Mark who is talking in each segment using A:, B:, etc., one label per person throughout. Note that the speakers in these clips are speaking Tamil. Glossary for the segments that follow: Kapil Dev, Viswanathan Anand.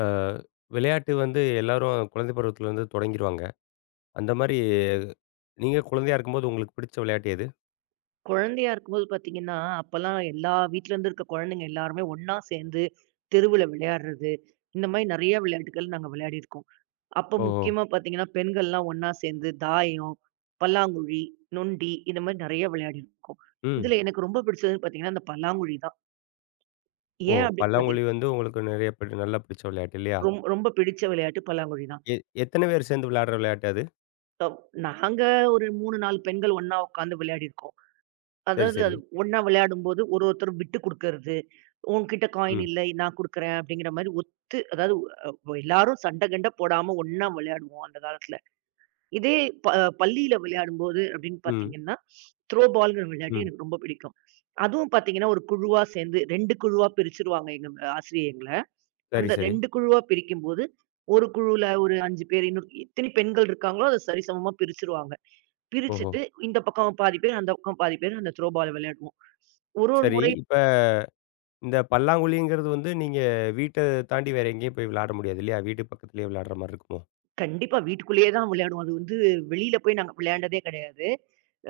A: அ விளையாட்டு வந்து எல்லாரும் குழந்தை பருவத்திலேருந்து தொடங்கிருவாங்க. அந்த மாரி நீங்க குழந்தையா இருக்கும்போது உங்களுக்கு பிடிச்ச விளையாட்டு எது?
B: குழந்தையா இருக்கும்போது பார்த்தீங்கன்னா, அப்பல்லாம் எல்லா வீட்லருந்து இருக்க குழந்தைங்க எல்லாருமே ஒண்ணா சேர்ந்து தெருவுல விளையாடுறது, இந்த மாரி நெறைய விளையாட்டுகள் நாங்க விளையாடியிருக்கோம். அப்போ
A: ஓஹோ!
B: முக்கியமா பார்த்தீங்கன்னா, பெண்கள்லாம் ஒண்ணா சேர்ந்து தாயம், பல்லாங்குழி, நொண்டி இந்த மாரி நெறைய விளையாடியிருக்கோம்.
A: ம்.
B: இதுல எனக்கு ரொம்ப பிடிச்சதுன்னு பார்த்தீங்கன்னா, அந்த பல்லாங்குழி தான்.
A: ஓ!
B: ஏன் அப்படின்னு
A: பல்லாங்குழி
B: பார்த்தீங்
A: வந்து உங்களுக்கு நெறைய பிடி நல்லா பிடிச்ச விளையாட்டு இல்லையா?
B: ரொம் ரொம்ப பிடிச்ச விளையாட்டு பல்லாங்குழி தான்.
A: எ எத்தன பேர் சேர்ந்து விளையாடுற விளையாட்டு அது?
B: ட நாங்க ஒரு 3, 4 பெண்கள் ஒண்ணா உட்காந்து விளையாடியிருக்கோம்.
A: சரி,
B: அதாவது
A: சரி.
B: அது ஒண்ணா விளையாடும்போது ஒரு ஒருத்தர் விட்டு குடுக்கறது. உன்கிட்ட காயின்
A: ம்,
B: இல்ல. நான் குடுக்குறேன் அப்படிங்கிற மாரி ஒத்து, அதாவது எல்லாரும் சண்டை கண்ட போடாம ஒண்ணா விளையாடுவோம் அந்த காலத்துல. இதே ப பள்ளியில விளையாடும்போது அப்படின்னு
A: ம்,
B: பார்த்தீங்கன்னா, த்ரோ பால்ங்கிற விளையாட்டு
A: ம்.
B: எனக்கு ரொம்ப பிடிக்கும். அதுவும் பார்த்தீங்கன்னா, ஒரு குழுவா சேர்ந்து 2 குழுவா பிரிச்சுருவாங்க எங்க ஆசிரியர் எங்கள. அந்த
A: சரி,
B: சரிங்க.
A: சரி.
B: 2 குழுவா பிரிக்கும்போது, ஒரு குழுவுல ஒரு 5 பேர் இன்னொரு எத்தனை பெண்கள் இருக்காங்களோ, அத சரிசமமா பிரிச்சுருவாங்க.
A: ஓஹோ!
B: பிரிச்சுட்டு இந்த பக்கம் பாதி பேர், அந்த பக்கம் பாதி பேர் அந்த த்ரோ பால் விளையாடுவோம். ஒரு
A: சரி.
B: முறை
A: இப்ப இந்த பல்லாங்குழிங்கிறது வந்து நீங்க வீட்ட தாண்டி வேற எங்கேயும் போய் விளையாட முடியாது இல்லையா? வீட்டு பக்கத்திலேயே விளையாடுற மாரி இருக்குமோ?
B: கண்டிப்பா வீட்டுக்குள்ளேயே தான் விளையாடுவோம். அது வந்து வெளியில போய் நாங்க விளையாண்டதே கிடையாது.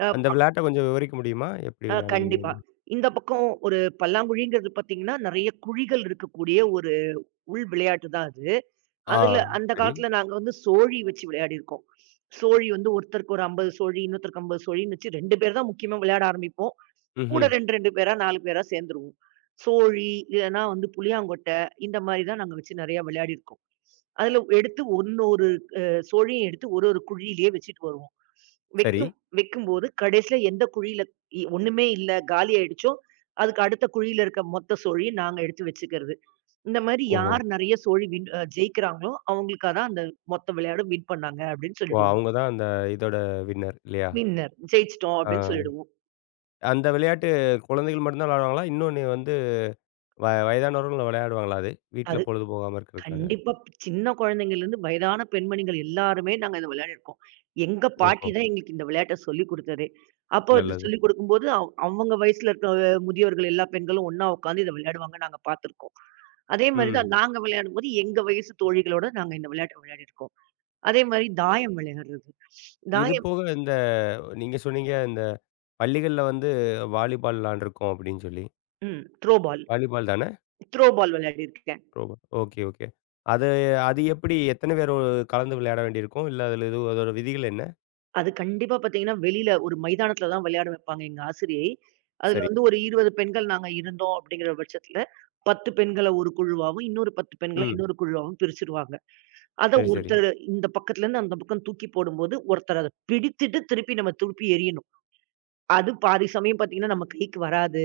B: அ
A: அந்த விளையாட்ட கொஞ்சம் விவரிக்க முடியுமா? எப்படி
B: அ கண்டிப்பா.
A: விளையாடுவீங்கன்னு?
B: இந்த பக்கம் ஒரு பல்லாங்குழிங்கிறது பார்த்தீங்கன்னா, நெறைய குழிகள் இருக்கக்கூடிய ஒரு உள் விளையாட்டு தான் அது. ஆமா.
A: ஆ,
B: அதுல அந்த
A: சரி.
B: காலத்துல நாங்க வந்து சோழி வச்சு விளையாடியிருக்கோம். சோழி வந்து ஒருத்தருக்கு ஒரு 50 சோழி, இன்னொருத்தருக்கு 50 சோழின்னு வச்சு 2 பேர் தான் முக்கியமா விளையாட ஆரம்பிப்போம். கூட
A: ம்ஹ்ம்.
B: 2, 2 பேரா 4 பேரா சேர்ந்துருவோம். சோழி, இல்லன்னா வந்து புளியாங்கொட்டை, இந்த மாரி தான் நாங்க வச்சு நெறைய விளையாடியிருக்கோம். அதுல எடுத்து ஒன்னொரு அ சோழியும் எடுத்து ஒரு குழியிலேயே வச்சுட்டு வருவோம்.
A: சரி.
B: வைக்கும் வைக்கும்போது கடைசியில எந்த குழியில ஒண்ணுமே இல்ல, காலி ஆயிடுச்சோ, அதுக்கு அடுத்த குழியில இருக்க மொத்த சோழியும் நாங்க எடுத்து வச்சுக்கிறது. இந்த மாரி
A: ஓஹோ!
B: யார் நெறைய சோழி வின் அ ஜெயிக்கிறாங்களோ, அவங்களுக்கா தான் அந்த மொத்த விளையாடும் வின் பண்ணாங்க அப்படின்னு
A: ஓ!
B: சொல்லிடுவோம்.
A: அவங்க தான் அந்த இதோட வின்னர் இல்லையா?
B: வின்னர் ஜெயிச்சுட்டோம் அப்படின்னு
A: ஆ.
B: சொல்லிடுவோம்.
A: அந்த விளையாட்டு குழந்தைகள் மட்டும் தான் விளையாடுவாங்களா? இன்னொன்னு வந்து வயதானவர்களும் விளையாடுவாங்களா அது? வீட்ல
B: அது
A: பொழுது போகாம இருக்கிறதுக்காக?
B: கண்டிப்பா. சின்ன குழந்தைங்கள்லருந்து வயதான பெண்மணிகள் எல்லாருமே நாங்க இத விளையாடிருக்கோம். எங்க பாட்டி
A: ஓஹோ!
B: தான் எங்களுக்கு இந்த விளையாட்ட சொல்லிக் குடுத்ததே. அப்போ அது ம்.
A: நல்லது.
B: சொல்லிக் குடுக்கும்போது, அவங்க வயசுல இருக்க முதியவர்கள் எல்லா பெண்களும் ஒண்ணா உட்காந்து இத விளையாடுவாங்க நாங்க பார்த்துருக்கோம். அதே மாரி
A: ம்.
B: தான். நாங்க விளையாடும்போது, எங்க வயசு தோழிகளோட நாங்க இந்த விளையாட்ட விளையாடிருக்கோம். அதே மாரி தாயம் விளையாடுறது.
A: இது
B: தாயம்.
A: போக இந்த நீங்க சொன்னீங்க இந்த பள்ளிகள்ல வந்து வாலிபால் விளாண்டுருக்கோம் அப்படின்னு சொல்லி.
B: Throw ball.
A: வாலிபால் தானே?
B: த்ரோ பால் விளையாடிருக்கேன்.
A: த்ரோபால். Okay, okay. அது அது எப்படி எத்தன பேர் கலந்து விளையாட வேண்டியிருக்கும்? இல்ல அதில எதுவும் அதோட விதிகள் என்ன?
B: அது கண்டிப்பா பார்த்தீங்கன்னா, வெளியில ஒரு மைதானத்துல தான் விளையாட வைப்பாங்க எங்க ஆசிரியை. அதுல
A: சரி.
B: வந்து ஒரு 20 பெண்கள் நாங்க இருந்தோம் அப்படிங்கிற பட்சத்துல, 10 பெண்கள ஒரு குழுவாவும், இன்னொரு 10 பெண்கள
A: ம்.
B: இன்னொரு குழுவாவும் பிரிச்சுருவாங்க. அத
A: சரி, சரி.
B: ஒருத்தர் இந்த பக்கத்துலருந்து அந்த பக்கம் தூக்கி போடும்போது, ஒருத்தர் அத பிடித்துட்டு திருப்பி நம்ம திருப்பி எறியணும். அது பாதி சமயம் பார்த்தீங்கன்னா, நம்ம கைக்கு வராது.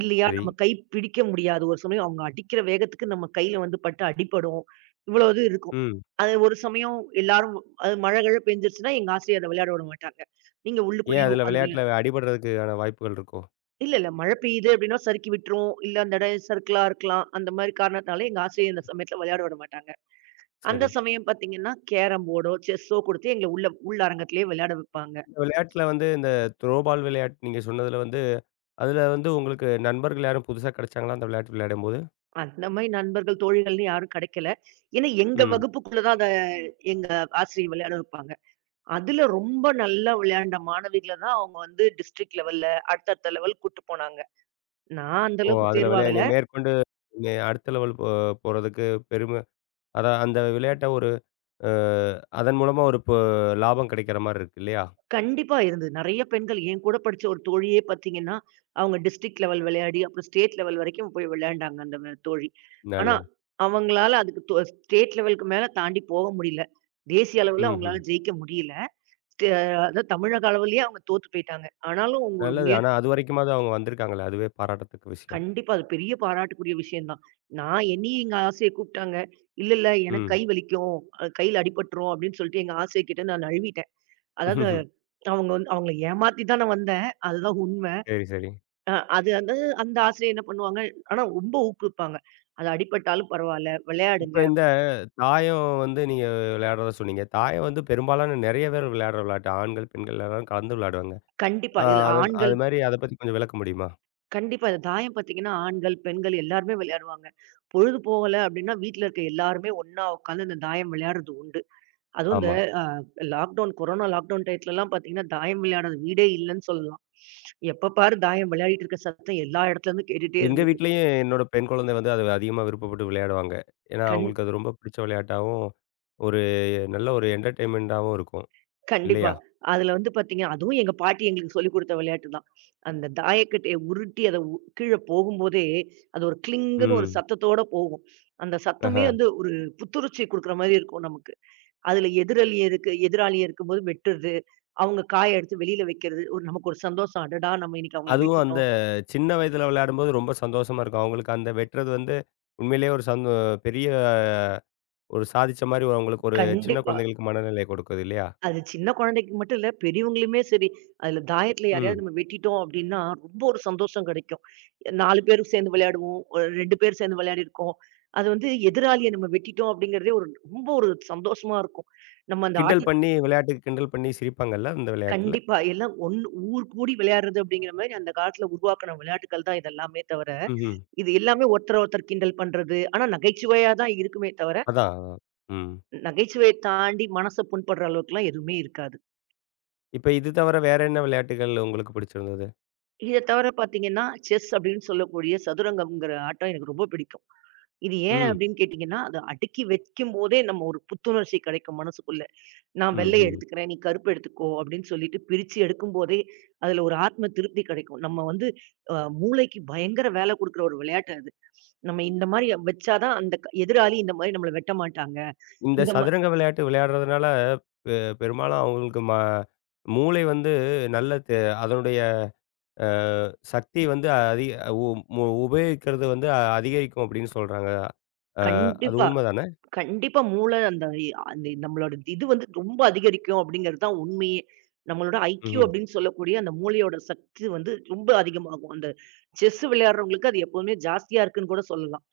B: இல்லையா,
A: சரி.
B: நம்ம கை பிடிக்க முடியாது. ஒரு சமயம் அவங்க அடிக்கிற வேகத்துக்கு நம்ம கையில வந்து பட்டு அடிபடும். இவ்வளோ இது இருக்கும்.
A: ம்.
B: அது ஒரு சமயம் எல்லாரும் அது மழை கிழ பெஞ்சிருச்சுன்னா, எங்க ஆசிரியர் அத விளையாட விட மாட்டாங்க. நீங்க
A: ஏன்
B: உள்ளுக்குள்ளேயே
A: அதில
B: உட்காந்து
A: விளையாட்டுல அடிபடுறதுக்கான வாய்ப்புகள் இருக்கோ?
B: இல்ல, இல்ல. மழை பெய்யுது அப்படின்னா சறுக்கி விட்டுரும். இல்ல அந்த இடம் சறுக்கலா இருக்கலாம். அந்த மாரி காரணத்தால எங்க ஆசிரியர் இந்த சமயத்துல விளையாட விட மாட்டாங்க. அந்த
A: சரி.
B: சமயம் பார்த்தீங்கன்னா, கேரம் போர்டோ, செஸ்ஸோ குடுத்து எங்கள உள்ள உள் அரங்கத்திலேயே விளையாட வைப்பாங்க.
A: விளையாட்டுல வந்து இந்த த்ரோ பால் விளையாட்டு நீங்க சொன்னதுல வந்து, அதுல வந்து உங்களுக்கு நண்பர்கள் யாரும் புதுசா கிடைச்சாங்களா? அந்த விளையாட்டு விளையாடும்போது?
B: அந்த மாரி நண்பர்கள், தோழிகள்னு யாரும் கிடைக்கல. ஏன்னா, எங்க
A: ம்.
B: வகுப்புக்குள்ள தான் எங்க ஆசிரியர் விளையாட வைப்பாங்க. அதுல ரொம்ப நல்லா விளையாண்ட மாணவிகள தான் அவங்க வந்து டிஸ்ட்ரிக்ட் லெவல்ல, அடுத்தடுத்த லெவல் கூட்டு போனாங்க. நான் அந்த
A: ஓ!
B: அளவுக்கு
A: அதுல நீ
B: தேர்வாகல.
A: மேற்கொண்டு நீ அடுத்த லெவல் போறதுக்கு பெருமை அதான் அந்த விளையாட்ட ஒரு அ அதன் மூலமா ஒரு லாபம் கிடைக்கிற மாரி இருக்கு இல்லையா?
B: கண்டிப்பா இருந்தது. நெறைய பெண்கள் என் கூட படிச்ச ஒரு தோழியே பார்த்தீங்கன்னா, அவங்க டிஸ்ட்ரிக்ட் லெவல் விளையாடி, அப்புறம் ஸ்டேட் லெவல் வரைக்கும் போய் விளையாண்டாங்க அந்த வ தோழி. ஆனா,
A: நல்லது.
B: அவங்களால அதுக்கு தொ ஸ்டேட் லெவலுக்கு மேல தாண்டி போக முடியல. தேசிய அளவுல
A: ம்ஹ்ம்.
B: அவங்களால ஜெயிக்க முடியல. ஸ்டே அ அதான் தமிழக அளவுலயே அவங்க தோத்து போயிட்டாங்க. ஆனாலும் அவங்க ஒரு
A: நல்லது. ஆனா
B: முயற்சி
A: அதுவரைக்குமாவது அவங்க வந்திருக்காங்களே! அதுவே பாராட்டத்தக்க விஷயம்.
B: கண்டிப்பா. அது பெரிய பாராட்டுக்குரிய விஷயம் தான். நான் என்னையும் எங்க ஆசைய கூப்பிட்டாங்க. "இல்ல, இல்ல எனக்கு
A: ம்.
B: கை வலிக்கும். கையில அடிபட்டுரும்" அப்படின்னு சொல்லிட்டு எங்க ஆசைய கேட்டு நான் நழுவிட்டேன். அதாவது அவங்க வந்து அவங்கள ஏமாத்தி தான் நான் வந்தேன். அதுதான் உண்மை.
A: சரி, சரி.
B: அது வந்து அந்த ஆசிரியர் என்ன பண்ணுவாங்க, ஆனா ரொம்ப ஊக்குவிப்பாங்க. "அது அடிபட்டாலும் பரவால்ல, விளையாடுங்க."
A: இப்ப இந்த தாயம் வந்து நீங்க விளையாடுறதா சொன்னீங்க. தாயம் வந்து பெரும்பாலான நெறைய பேர் விளையாடுற விளையாட்டு. ஆண்கள், பெண்கள் எல்லாரும் கலந்து விளையாடுவாங்க.
B: கண்டிப்பா.
A: ஆ
B: இதுல
A: அது
B: ஆண்கள்
A: அது மாரி அத பத்தி கொஞ்சம் விளக்க முடியுமா?
B: கண்டிப்பா இந்த தாயம் பார்த்தீங்கன்னா, ஆண்கள், பெண்கள் எல்லாருமே விளையாடுவாங்க. பொழுது போகல அப்படின்னா, வீட்ல இருக்க எல்லாருமே ஒண்ணா உட்காந்து இந்த தாயம் விளையாடுறது உண்டு. அதுவும் இந்த
A: ஆமா.
B: அ லாக்டவுன், கொரோனா லாக்டவுன் டயத்துலலாம் பார்த்தீங்கன்னா, தாயம் விளையாடாத வீடே இல்லன்னு சொல்லலாம். எப்ப பாரு தாயம் விளையாடிட்டு இருக்க சத்தம் எல்லா இடத்துலருந்தும் கேட்டுட்டே
A: எங்க
B: இருந்தது.
A: வீட்லயும் என்னோட பெண் குழந்தை வந்து அது அதிகமா விருப்பப்பட்டு விளையாடுவாங்க. ஏன்னா,
B: கண்
A: அவங்களுக்கு அது ரொம்ப பிடிச்ச விளையாட்டாவும், ஒரு நல்ல ஒரு என்டர்டெயின்மென்ட்டாவும் இருக்கும்.
B: கண்டிப்பா.
A: இல்லையா?
B: அதுல வந்து பார்த்தீங்கன்னா, அதுவும் எங்க பாட்டி எங்களுக்கு சொல்லிக் குடுத்த விளையாட்டு தான். அந்த தாயக்கட்டைய உருட்டி அத உ கீழ போகும்போதே, அது ஒரு கிளிங்குன்னு ஒரு
A: ம்.
B: சத்தத்தோட போகும். அந்த சத்தமே
A: ஆஹ.
B: வந்து ஒரு புத்துணர்ச்சி குடுக்குற மாரி இருக்கும் நமக்கு. அதுல எதிராளி இருக்கும்போது வெட்டுறது, அவங்க காய எடுத்து வெளியில வைக்கிறது, ஒரு நமக்கு ஒரு சந்தோஷம். அடடா! நம்ம இன்னைக்கு அவங்கள
A: அதுவும் அந்த
B: வெட்டிட்டோம்.
A: சின்ன வயதில விளையாடும்போது ரொம்ப சந்தோஷமா இருக்கும். அவங்களுக்கு அந்த வெட்டுறது வந்து உண்மையிலேயே ஒரு பெரிய ஒரு சாதிச்ச மாரி அவங்களுக்கு ஒரு சின்ன
B: கண்டிப்பா.
A: குழந்தைகளுக்கு மனநிலைய கொடுக்குது இல்லையா?
B: அது சின்ன குழந்தைக்கு மட்டும் இல்ல, பெரியவங்களுமே சரி, அதுல தாயத்துல
A: ம்.
B: யாரையாவது நம்ம வெட்டிட்டோம் அப்டின்னா, ரொம்ப ஒரு சந்தோஷம் கிடைக்கும். 4 பேரும் சேர்ந்து விளையாடுவோம். ஒரு 2 பேர் சேர்ந்து விளையாடிருக்கோம். அது வந்து எதிராளிய நம்ம வெட்டிட்டோம் அப்டிங்கிறதே ஒரு ரொம்ப ஒரு சந்தோஷமா இருக்கும். நம்ம அந்த
A: கிண்டல்
B: கண்டிப்பா, ஆட்டத்த ம்.
A: பண்ணி விளையாட்டுக்கு கிண்டல் பண்ணி சிரிப்பாங்கல்ல அந்த விளையாட்டுல?
B: கண்டிப்பா எல்லாம் ஒண்ணு ஊர் கூடி விளையாடுறது அப்டிங்கிற மாரி அந்த காலத்துல உருவாக்குன விளையாட்டுக்கள் தான் இது எல்லாமே தவிர,
A: ம்ஹ்ம்.
B: இது எல்லாமே ஒருத்தர ஒருத்தர் கிண்டல் பண்றது, ஆனா நகைச்சுவையா தான் இருக்குமே தவிர,
A: அதான், அதான். ம்.
B: நகைச்சுவைய தாண்டி மனச புண்படுற அளவுக்குலாம் எதுவுமே இருக்காது.
A: இப்ப இது தவிர வேற என்ன விளையாட்டுகள் உங்களுக்கு பிடிச்சிருந்தது?
B: இத தவிர பார்த்தீங்கன்னா, செஸ் அப்படின்னு சொல்லக்கூடிய சதுரங்கம்ங்கிற ஆட்டம் எனக்கு ரொம்ப பிடிக்கும். இது ஏன்
A: ம்.
B: அப்படின்னு கேட்டீங்கன்னா, அத அடுக்கி வைக்கும்போதே நம்ம ஒரு புத்துணர்ச்சி கிடைக்கும் மனசுக்குள்ள. நான்
A: ம்,
B: வெள்ளை
A: ம்.
B: எடுத்துக்கிறேன், நீ கருப்பு எடுத்துக்கோ அப்படின்னு சொல்லிட்டு பிரிச்சு எடுக்கும்போதே, அதுல ஒரு ஆத்ம திருப்தி கிடைக்கும். நம்ம வந்து மூளைக்கு பயங்கர வேலை குடுக்குற ஒரு விளையாட்டு அது. நம்ம இந்த மாரி வச்சா தான் அந்த க எதிராளி இந்த மாரி நம்மள வெட்ட மாட்டாங்க.
A: இந்த
B: இந்த மா
A: சதுரங்க விளையாட்டு விளையாடுறதுனால பெ பெரும்பாலும் அவங்களுக்கு மூளை வந்து நல்ல அதனுடைய அ சக்தி வந்து அதிக உ மு உபயோகிக்கிறது வந்து அதிகரிக்கும் அப்படின்னு சொல்றாங்க. அ அது
B: கண்டிப்பா.
A: உண்மதானே?
B: கண்டிப்பா மூளை அந்த அந்த நம்மளோட இது வந்து ரொம்ப அதிகரிக்கும் அப்படிங்கிறது தான் உண்மையே. நம்மளோட ஐக்யூ
A: ம்ஹ்ம்.
B: அப்படின்னு சொல்லக்கூடிய அந்த மூளையோட சக்தி வந்து ரொம்ப அதிகமாகும். அந்த செஸ் விளையாடுறவங்களுக்கு அது எப்பவுமே ஜாஸ்தியா இருக்குன்னு கூட சொல்லலாம்.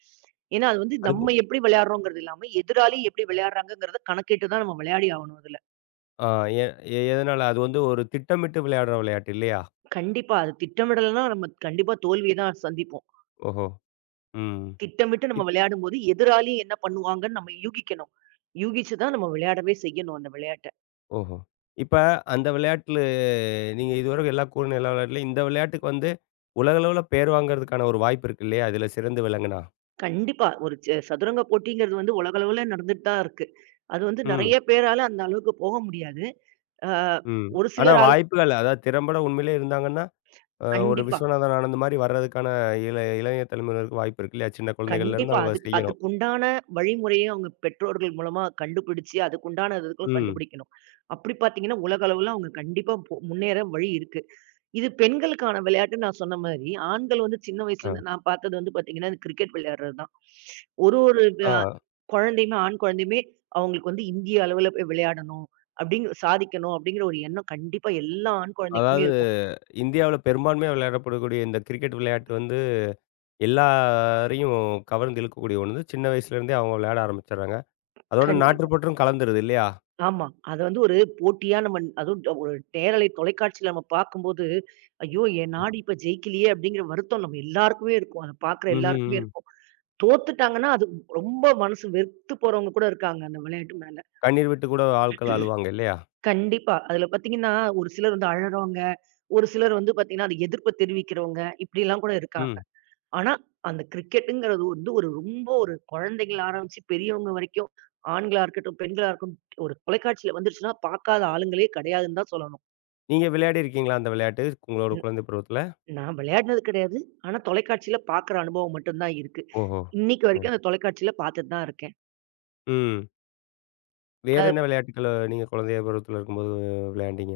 B: ஏன்னா அது வந்து
A: அது போ
B: நம்ம எப்படி விளையாடுறோங்கிறது இல்லாம, எதிராளி எப்படி விளையாடுறாங்கங்கிறத கணக்கிட்டு தான் நம்ம விளையாடி ஆகணும் அதுல.
A: ஆ எ எ- எதனால? அது வந்து ஒரு திட்டமிட்டு விளையாடுற விளையாட்டு இல்லையா?
B: கண்டிப்பா அது திட்டமிடலைன்னா நம்ம கண்டிப்பா தோல்விய தான் சந்திப்போம்.
A: ஓஹோ! ம்.
B: திட்டமிட்டு நம்ம விளையாடும்போது எதிராளி என்ன பண்ணுவாங்கன்னு நம்ம யூகிக்கணும். யூகிச்சு தான் நம்ம விளையாடவே செய்யணும் அந்த விளையாட்ட.
A: ஓஹோ! இப்ப அந்த விளையாட்டுல நீங்க இதுவரைக்கும் எல்லா எல்லா விளையாட்டுலயும் இந்த விளையாட்டுக்கு வந்து உலகளவுல பேர் வாங்குறதுக்கான ஒரு வாய்ப்பு இருக்கு இல்லையா? இதுல சிறந்து விளங்குனா.
B: கண்டிப்பா. ஒரு ச சதுரங்க போட்டிங்கிறது வந்து உலகளவுல நடந்துட்டு தான் இருக்கு. அது வந்து
A: ம்,
B: நெறைய பேரால அந்த அளவுக்கு போக முடியாது. ஆ
A: ம்.
B: ஒரு
A: ஆனா
B: சிலரால
A: வாய்ப்புகள் அதாவது திறம்பட உண்மையிலே இருந்தாங்கன்னா, ஒரு
B: கண்டிப்பா,
A: விஸ்வநாதன் ஆனந்த் மாரி வர்றதுக்கான இளைய தலைமுறையினருக்கு வாய்ப்பு இருக்கு இல்லையா? சின்ன குழந்தைகள்லேருந்து
B: கண்டிப்பா.
A: அவங்க
B: அதுக்கு
A: செய்யணும்.
B: அதுக்குண்டான வழிமுறைய அவங்க பெற்றோர்கள் மூலமா கண்டுபிடிச்சு, அதுக்குண்டான இதுகளும்
A: ம்.
B: கண்டுபிடிக்கணும். அப்படி பார்த்தீங்கன்னா, உலக அளவுல அவங்க கண்டிப்பா போ முன்னேற வழி இருக்கு. இது பெண்களுக்கான விளையாட்டுன்னு நான் சொன்ன மாதிரி, ஆண்கள் வந்து சின்ன
A: அ,
B: வயசுலேருந்து நான் பார்த்தது வந்து பார்த்தீங்கன்னா, இந்த கிரிக்கெட் விளையாடுறது தான். ஒரு ஒரு
A: ஆ.
B: அ குழந்தையுமே, ஆண் குழந்தையுமே அவங்களுக்கு வந்து இந்திய அளவுல போய் விளையாடணும், அப்படிங்கிற சாதிக்கணும் அப்படிங்கிற ஒரு எண்ணம் கண்டிப்பா எல்லா ஆண் குழந்தைக்குமே
A: அதாவது
B: இருக்கும்.
A: இந்தியாவுல பெரும்பான்மையா விளையாடப்படக்கூடிய இந்த கிரிக்கெட் விளையாட்டு வந்து எல்லாரையும் கவர்ந்து இழுக்கக்கூடிய ஒண்ணு. சின்ன வயசுலேருந்தே அவங்க விளையாட ஆரம்பிச்சுடுறாங்க. அதோட
B: கண்டிப்பா.
A: நாட்டுப்பற்றும் கலந்துருது இல்லையா?
B: ஆமா. அத வந்து ஒரு போட்டியா நம்ம அதுவும் ஒரு நேரலை தொலைக்காட்சியில நம்ம பார்க்கும்போது, "ஐயோ! என் நாடு இப்ப ஜெயிக்கலையே!" அப்படிங்கிற வருத்தம் நம்ம எல்லாருக்குமே இருக்கும். அத பார்க்குற
A: ம்ஹ்ம்.
B: எல்லாருக்குமே
A: ம்.
B: இருக்கும். தோத்துட்டாங்கன்னா, அது ரொம்ப மனசு வெறுத்து போறவங்க கூட இருக்காங்க, அந்த விளையாட்டு மேல.
A: கண்ணீர் விட்டு கூட ஆட்கள் அழுவாங்க இல்லையா?
B: கண்டிப்பா. அதுல பாத்தீங்கன்னா, ஒரு சிலர் வந்து அழறவங்க, ஒரு சிலர் வந்து பாத்தீங்கன்னா, அது எதிர்ப்பு தெரிவிக்கிறவங்க, இப்படிலாம் கூட இருக்காங்க.
A: ம்.
B: ஆனா, அந்த கிரிக்கெட்டுங்கிறது வந்து ஒரு ரொம்ப ஒரு குழந்தைங்கள ஆரம்பிச்சு பெரியவங்க வரைக்கும், ஆண்களா இருக்கட்டும், பெண்களா இருக்கட்டும், ஒரு தொலைக்காட்சியில வந்துருச்சுன்னா பாக்காத ஆளுங்களே கிடையாதுன்னு தான் சொல்லணும்.
A: நீங்க விளையாடி இருக்கீங்களா அந்த விளையாட்டு உங்களோட
B: ம்.
A: குழந்தை பருவத்துல?
B: நான் விளையாடினது கிடையாது. ஆனா, தொலைக்காட்சியில பாக்குற அனுபவம் மட்டும் தான் இருக்கு.
A: ஓஹோ!
B: இன்னைக்கு
A: ஓ!
B: வரைக்கும் அந்த தொலைக்காட்சியில பாத்துட்டு தான் இருக்கேன்.
A: ம். வேற
B: அ
A: என்ன விளையாட்டுக்கள நீங்க குழந்தை பருவத்துல இருக்கும்போது விளையாண்டீங்க?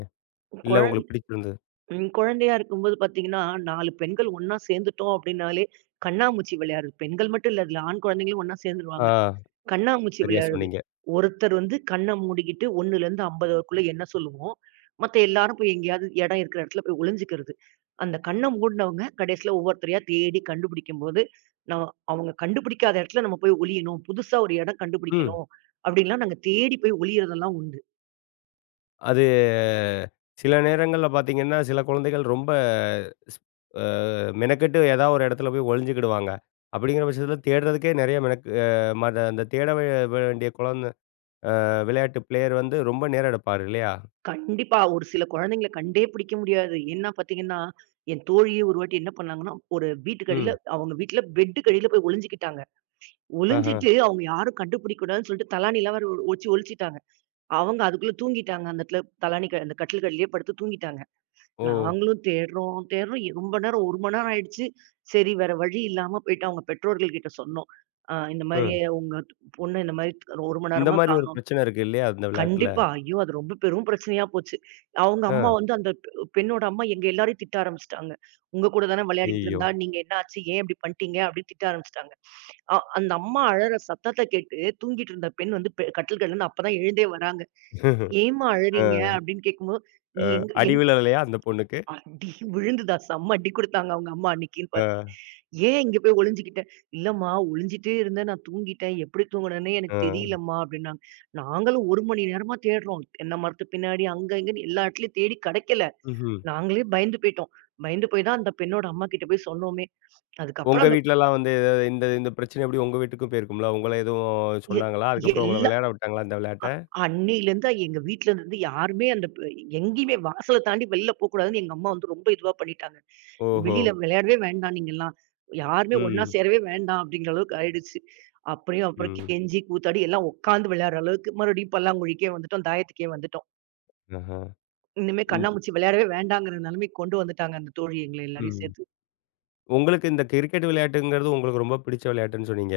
A: இல்ல
B: குழ
A: உங்களுக்கு பிடிச்சிருந்தது?
B: ம். குழந்தையா இருக்கும்போது பார்த்தீங்கன்னா, 4 பெண்கள் ஒண்ணா சேர்ந்துட்டோம் அப்படின்னாலே, கண்ணாமூச்சி விளையாடுறது. பெண்கள் மட்டும் இல்ல. அதுல ஆண் குழந்தைங்களும் ஒண்ணா
A: ஆ
B: சேர்ந்துருவாங்க. கண்ணாமூச்சி
A: சரியா
B: விளையாடுறது.
A: சொன்னீங்க.
B: ஒருத்தர் வந்து கண்ண மூடிக்கிட்டு 1லருந்து 50 வரைக்குள்ள எண்ண சொல்லுவோம். மத்த எல்லாரும் போய் எங்கேயாவது இடம் இருக்கிற இடத்துல போய் ஒளிஞ்சுக்கிறது. அந்த கண்ண மூடுனவங்க கடைசியில ஒவ்வொருத்தரையா தேடி கண்டுபிடிக்கும்போது, நம்ம அவங்க கண்டுபிடிக்காத இடத்துல நம்ம போய் ஒளியணும். புதுசா ஒரு இடம்
A: ம்.
B: கண்டுபிடிக்கணும். அப்படின்லாம் நாங்க தேடி போய் ஒளியறதெல்லாம் உண்டு.
A: அது சில நேரங்கள்ல பார்த்தீங்கன்னா, சில குழந்தைகள் ரொம்ப ஸ் அ மெனக்கெட்டு ஏதாவது ஒரு இடத்துல போய் ஒளிஞ்சுக்கிடுவாங்க. அப்படிங்கிற பட்சத்துல தேடுறதுக்கே நிறைய மெனக் அ மத அந்த தேட வே வேண்டிய குழந்த அ விளையாட்டு பிளேயர் வந்து ரொம்ப நேரம் எடுப்பார் இல்லையா?
B: கண்டிப்பா. ஒரு சில குழந்தைங்கள கண்டே பிடிக்க முடியாது. ஏன்னா பார்த்தீங்கன்னா, என் தோழியே ஒரு வாட்டி என்ன பண்ணாங்கன்னா, ஒரு வீட்டுக்கு அடியில
A: ம்.
B: அவங்க வீட்ல பெட்டுக்கு அடியில போய் ஒளிஞ்சுக்கிட்டாங்க.
A: ஆஹ.
B: ஒளிஞ்சிட்டு அவங்க யாரும் கண்டுபிடிக்க கூடாதுன்னு சொல்லிட்டு தலாணிலாம் வேற வச்சு ஒளிச்சிட்டாங்க. அவங்க அதுக்குள்ள தூங்கிட்டாங்க. அந்த இடத்துல தலாணி அந்த கட்டிலுக்கு அடியிலயே படுத்து தூங்கிட்டாங்க.
A: ஓ!
B: நாங்களும் தேடுறோம், தேடுறோம். ரொம்ப நேரம் 1 மணி நேரம் ஆயிடுச்சு. சரி வேற வழி இல்லாம போயிட்டு அவங்க பெற்றோர்கள் கிட்ட சொன்னோம். இந்த மாரி
A: ம்.
B: உங்க பொண்ணு இந்த மாரி 1 மணி
A: இந்த
B: நேரமா
A: மாரி ஒரு
B: காணோம்.
A: பிரச்சனை இருக்கு இல்லையா? அந்த விளையாட்டுல.
B: கண்டிப்பா. ஐயோ! அது ரொம்ப பெரும் பிரச்சனையா போச்சு. அவங்க அம்மா
A: அ.
B: வந்து அந்த பெண்ணோட அம்மா எங்க எல்லாரையும் திட்ட ஆரம்பிச்சுட்டாங்க. "உங்க கூட தானே விளையாடிக்கிட்டு
A: ஐயய்யோ!
B: இருந்தா, நீங்க என்ன ஆச்சு? ஏன் இப்படி பண்ணிட்டீங்க?" அப்படின்னு திட்ட ஆரம்பிச்சுட்டாங்க. அந்த அம்மா அழற சத்தத்த கேட்டு தூங்கிட்டு இருந்த பெண் வந்து கட்டில்கள்லருந்து அப்பதான் எழுந்தே வராங்க. "ஏம்மா அழறீங்க?"
A: அ
B: அப்படின்னு கேட்கும்போது, "நீ எங்க
A: அடி விழலையா அந்த பொண்ணுக்கு?
B: அடி விழுந்துதா? செம்ம அடி குடுத்தாங்க அவங்க அம்மா அன்னைக்கின்னு பார்த்து.
A: அ,
B: ஏன் இங்க போய் ஒளிஞ்சுக்கிட்ட? இல்லம்மா ஒளிஞ்சிட்டே இருந்தேன். நான் தூங்கிட்டேன். எப்படி தூங்குனேன்னே எனக்கு
A: அ.
B: தெரியலம்மா அப்டின்னாங்க. நாங்களும் 1 மணி நேரமா தேடுறோம். தென்னை மரத்து பின்னாடி அங்க, இங்கன்னு எல்லா இடத்துலயும் தேடி கெடைக்கல.
A: ம்ஹ்ம்.
B: நாங்களே பயந்து போய்ட்டோம். பயந்து போய் தான் அந்த பெண்ணோட அம்மா கிட்ட போய் சொன்னோமே.
A: உங்க
B: அதுக்கப்புறம் அந்த
A: வீட்லலாம் வந்து ஏதாவது இந்த இந்த பிரச்சனை எப்படி உங்க வீட்டுக்கும் போயிருக்கும்ல? உங்கள எதுவும்
B: எ
A: சொன்னாங்களா? அதுக்கப்புறம் உங்கள
B: எல்
A: விளையாட விட்டாங்களா அந்த விளையாட்ட?
B: அ அன்னையிலருந்து எங்க வீட்லருந்து யாருமே அந்த ப எங்கேயுமே வாசல தாண்டி வெளில போக்கூடாதுன்னு எங்க அம்மா வந்து ரொம்ப இதுவா பண்ணிட்டாங்க.
A: ஓஹோ!
B: வெளியில விளையாடவே வேண்டாம் நீங்கலாம். யாருமே ஒண்ணா
A: ம்,
B: சேரவே வேண்டாம் அப்படிங்கிற அளவுக்கு ஆயிடுச்சு. அப்புறம் அப்புறம்
A: ம்.
B: கெஞ்சி கூத்தாடி எல்லாம் உட்காந்து விளையாடுற அளவுக்கு மறுபடியும் பல்லாங்குழிக்கே வந்துட்டோம், தாயத்துக்கே வந்துட்டோம்.
A: ஆஹா.
B: இனிமே
A: ம்,
B: கண்ணாமூச்சி விளையாடவே வேண்டாங்கிற நிலைமைக்கு கொண்டு வந்துட்டாங்க அந்த தோழி எங்கள எல்லாரையும்
A: ம்.
B: சேர்த்து.
A: உங்களுக்கு இந்த கிரிக்கெட் விளையாட்டுங்கிறது உங்களுக்கு ரொம்ப பிடிச்ச விளையாட்டுன்னு சொன்னீங்க.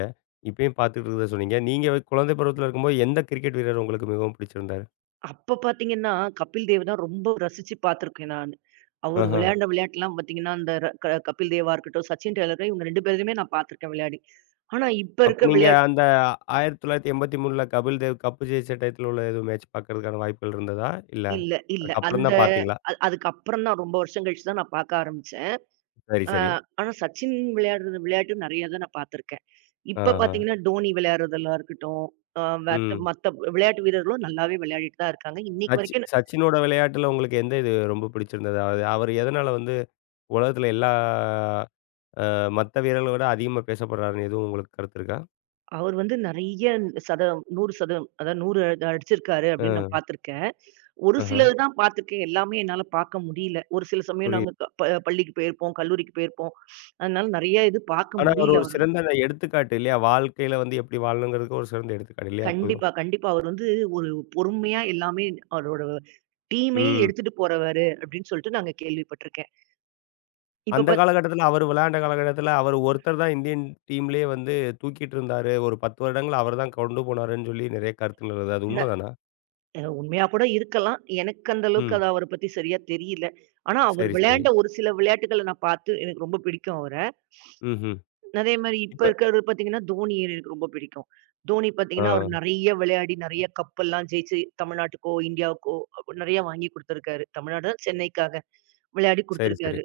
A: இப்பயும் பார்த்துட்டு இருக்கிறத சொன்னீங்க. நீங்க குழந்தை பருவத்தில இருக்கும்போது எந்த கிரிக்கெட் வீரர் உங்களுக்கு மிகவும் பிடிச்சிருந்தாரு?
B: அப்ப பார்த்தீங்கன்னா, கபில் தேவ் தான் ரொம்ப ரசிச்சு பார்த்துருக்கேன் நானு. அவரு ஓஹோ!
A: ஆஹா.
B: விளையாண்ட விளையாட்டுலாம் பார்த்தீங்கன்னா, அந்த ர க கபில் தேவா இருக்கட்டும், சச்சின் டெய்லர் இவங்க 2 பேரையுமே நான் பார்த்துருக்கேன் விளையாடி. ஆனா இப்ப
A: அப்ப
B: இருக்க ஓ!
A: நீங்க
B: விளையாட்டு
A: அந்த 1983ல கபில் தேவ் கப் ஜெயிச்ச டயத்துல உள்ள எதுவும் மேட்ச் பார்க்கறதுக்கான வாய்ப்புகள் இருந்ததா? இல்ல
B: இல்ல, இல்ல.
A: அதுக்கப்புறம்
B: அந்த
A: தான் பார்த்தீங்களா?
B: அதுக்கப்புறம் தான் ரொம்ப வருஷம் கழிச்சு தான் நான் பார்க்க ஆரம்பிச்சேன்.
A: சரி, சரி.
B: கண்டிப்பா. ஆனா சச்சின் விளையாடுறது விளையாட்டு நெறைய தான் நான் பார்த்துருக்கேன். இப்ப
A: ஆஹா.
B: பார்த்தீங்கன்னா, டோனி விளையாடுறதெல்லாம் இருக்கட்டும், அ மத்த
A: ம்.
B: மத்த விளையாட்டு வீரர்களும் நல்லாவே விளையாடிட்டு தான் இருக்காங்க. இன்னைக்கு வரைக்கும்
A: சச்சினோட விளையாட்டுல உங்களுக்கு எந்த இது ரொம்ப பிடிச்சிருந்தது? அது அவர் எதனால வந்து உலகத்துல எல்லா மத்த வீரர்கள விட அதிகமா பேசப்படுறாருன்னு எதுவும் உங்களுக்கு கருத்து இருக்கா?
B: அவர் வந்து நெறைய சதம் 100 சதம் அதாவது 100 அடிச்சிருக்காரு அப்படின்னு நான்
A: ஆ.
B: பார்த்துருக்கேன். ஒரு
A: ஆஹா.
B: சிலது தான் பார்த்துருக்கேன். எல்லாமே என்னால பார்க்க முடியல. ஒரு சில சமயம்
A: புரியுது.
B: நாங்க க ப பள்ளிக்கு போயிருப்போம், கல்லூரிக்கு போயிருப்போம். அதனால நெறைய இது பார்க்க
A: ஆனா அவர்
B: முடியல
A: ஒரு
B: அவர.
A: சிறந்த எடுத்துக்காட்டு இல்லையா? வாழ்க்கையில வந்து எப்படி வாழணுங்கிறதுக்கு ஒரு சிறந்த எடுத்துக்காட்டு இல்லையா? பொதுவா.
B: கண்டிப்பா, கண்டிப்பா. அவர் வந்து ஒரு பொறுமையா எல்லாமே அவரோட டீமே
A: ம்.
B: எடுத்துட்டு போறவரு அப்படின்னு சொல்லிட்டு நாங்க கேள்விப்பட்டுருக்கேன். இப்ப
A: அந்த
B: பாத்
A: காலகட்டத்தில அவரு விளையாண்ட காலகட்டத்தில, அவரு ஒருத்தர் தான் இந்தியன் டீம்லயே வந்து தூக்கிட்டு இருந்தாரு. ஒரு 10 வருடங்கள் அவரு தான் கொண்டு போனாருன்னு சொல்லி நெறைய கருத்துக்கள் வருது. அது
B: ந
A: உண்மதானா?
B: உண்மையா கூட இருக்கலாம். எனக்கு அந்த அளவுக்கு
A: ம்.
B: அது அவர பத்தி சரியா தெரியல. ஆனா அவர்
A: சரி, சரி.
B: விளையாண்ட ஒரு சில விளையாட்டுகள நான் பார்த்து எனக்கு ரொம்ப பிடிக்கும் அவர.
A: ம்ஹ்ம்.
B: அதே மாரி
A: இப்ப
B: இப்ப இருக்கிறவர் பார்த்தீங்கன்னா, தோனிய எனக்கு ரொம்ப பிடிக்கும். தோனி
A: ஆ
B: பார்த்தீங்கன்னா, ஆமா. அவரு நெறைய விளையாடி, நெறைய கப்பெல்லாம் ஜெயிச்சு தமிழ்நாட்டுக்கோ, இந்தியாவுக்கோ நெறைய வாங்கி குடுத்துருக்காரு. தமிழ்நாடு, சென்னைக்காக விளையாடி
A: சரி, சரி.
B: குடுத்துருக்காரு.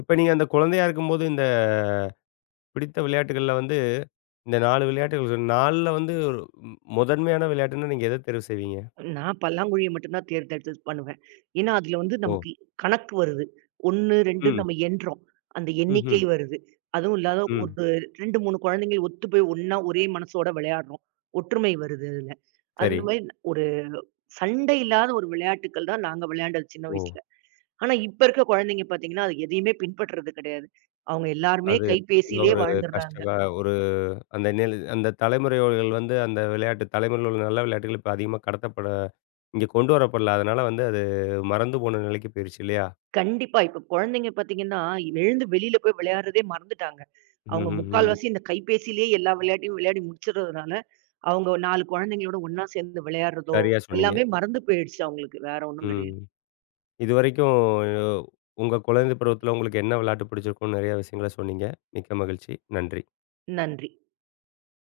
A: இப்ப நீங்க அந்த குழந்தையா இருக்கும்போது, இந்த பிடித்த விளையாட்டுகள்ல வந்து இந்த 4 விளையாட்டுகள் 4ல வந்து ஒரு ம் முதன்மையான விளையாட்டுன்னா நீங்க எத தேர்வு செய்வீங்க?
B: நான் பல்லாங்குழிய மட்டும் தான் தேர்ந்தெடுத்து பண்ணுவேன். ஏன்னா, அதுல வந்து
A: ஓ!
B: நமக்கு கணக்கு வருது. 1, 2 ம்.
A: ம்.
B: நம்ம எண்றோம். அந்த
A: ம்ஹ்ம்.
B: எண்ணிக்கை வருது. அதுவும் இல்லாத
A: ம். ம்
B: ஒரு 2, 3 குழந்தைங்க ஒத்து போய் ஒண்ணா ஒரே மனசோட விளையாடுறோம். ஒற்றுமை வருது அதுல. அந்த
A: சரி.
B: மாரி கண்டிப்பா. ஒரு சண்டை இல்லாத ஒரு விளையாட்டுக்கள் தான் நாங்க விளையாண்டது சின்ன
A: ஓ!
B: வயசுல. ஆனா, இப்ப இருக்க குழந்தைங்க பார்த்தீங்கன்னா, அது எதையுமே பின்பற்றது கிடையாது. அவங்க எல்லாருமே
A: அது
B: கைபேசியிலேயே
A: ஒரு
B: வாழ்ந்துர்றாங்க.
A: கஷ்டமா ஒரு கஷ்ட அந்த அந்த தலைமுறையோர்கள் வந்து அந்த விளையாட்டு தலைமுறையில் உள்ள நல்ல விளையாட்டுகள் இப்ப அதிகமா கடத்தப்பட இங்க கொண்டு வரப்படல. அதனால வந்து அது மறந்து போன நிலைக்கு போயிருச்சு இல்லையா?
B: கண்டிப்பா. இப்ப குழந்தைங்க பார்த்தீங்கன்னா, எழுந்து வெளியில போய் விளையாடுறதே மறந்துட்டாங்க. அவங்க
A: ம்ஹ்ஹ்ம்.
B: முக்கால்வாசி இந்த கைபேசியிலேயே எல்லா விளையாட்டையும் விளையாடி முடிச்சுடுறதுனால, அவங்க 4 குழந்தைங்களோட ஒண்ணா சேர்ந்து விளையாடுறதோ,
A: சரியா சொன்னீங்க.
B: எல்லாமே மறந்து போயிடுச்சு அவங்களுக்கு. வேற ஒண்ணும்
A: ம்.
B: கிடையாது.
A: இதுவரைக்கும் உங்க குழந்தை பருவத்தில உங்களுக்கு என்ன விளையாட்டு பிடிச்சிருக்கும்னு நெறைய விஷயங்கள சொன்னீங்க. மிக்க மகிழ்ச்சி. நன்றி.
B: நன்றி.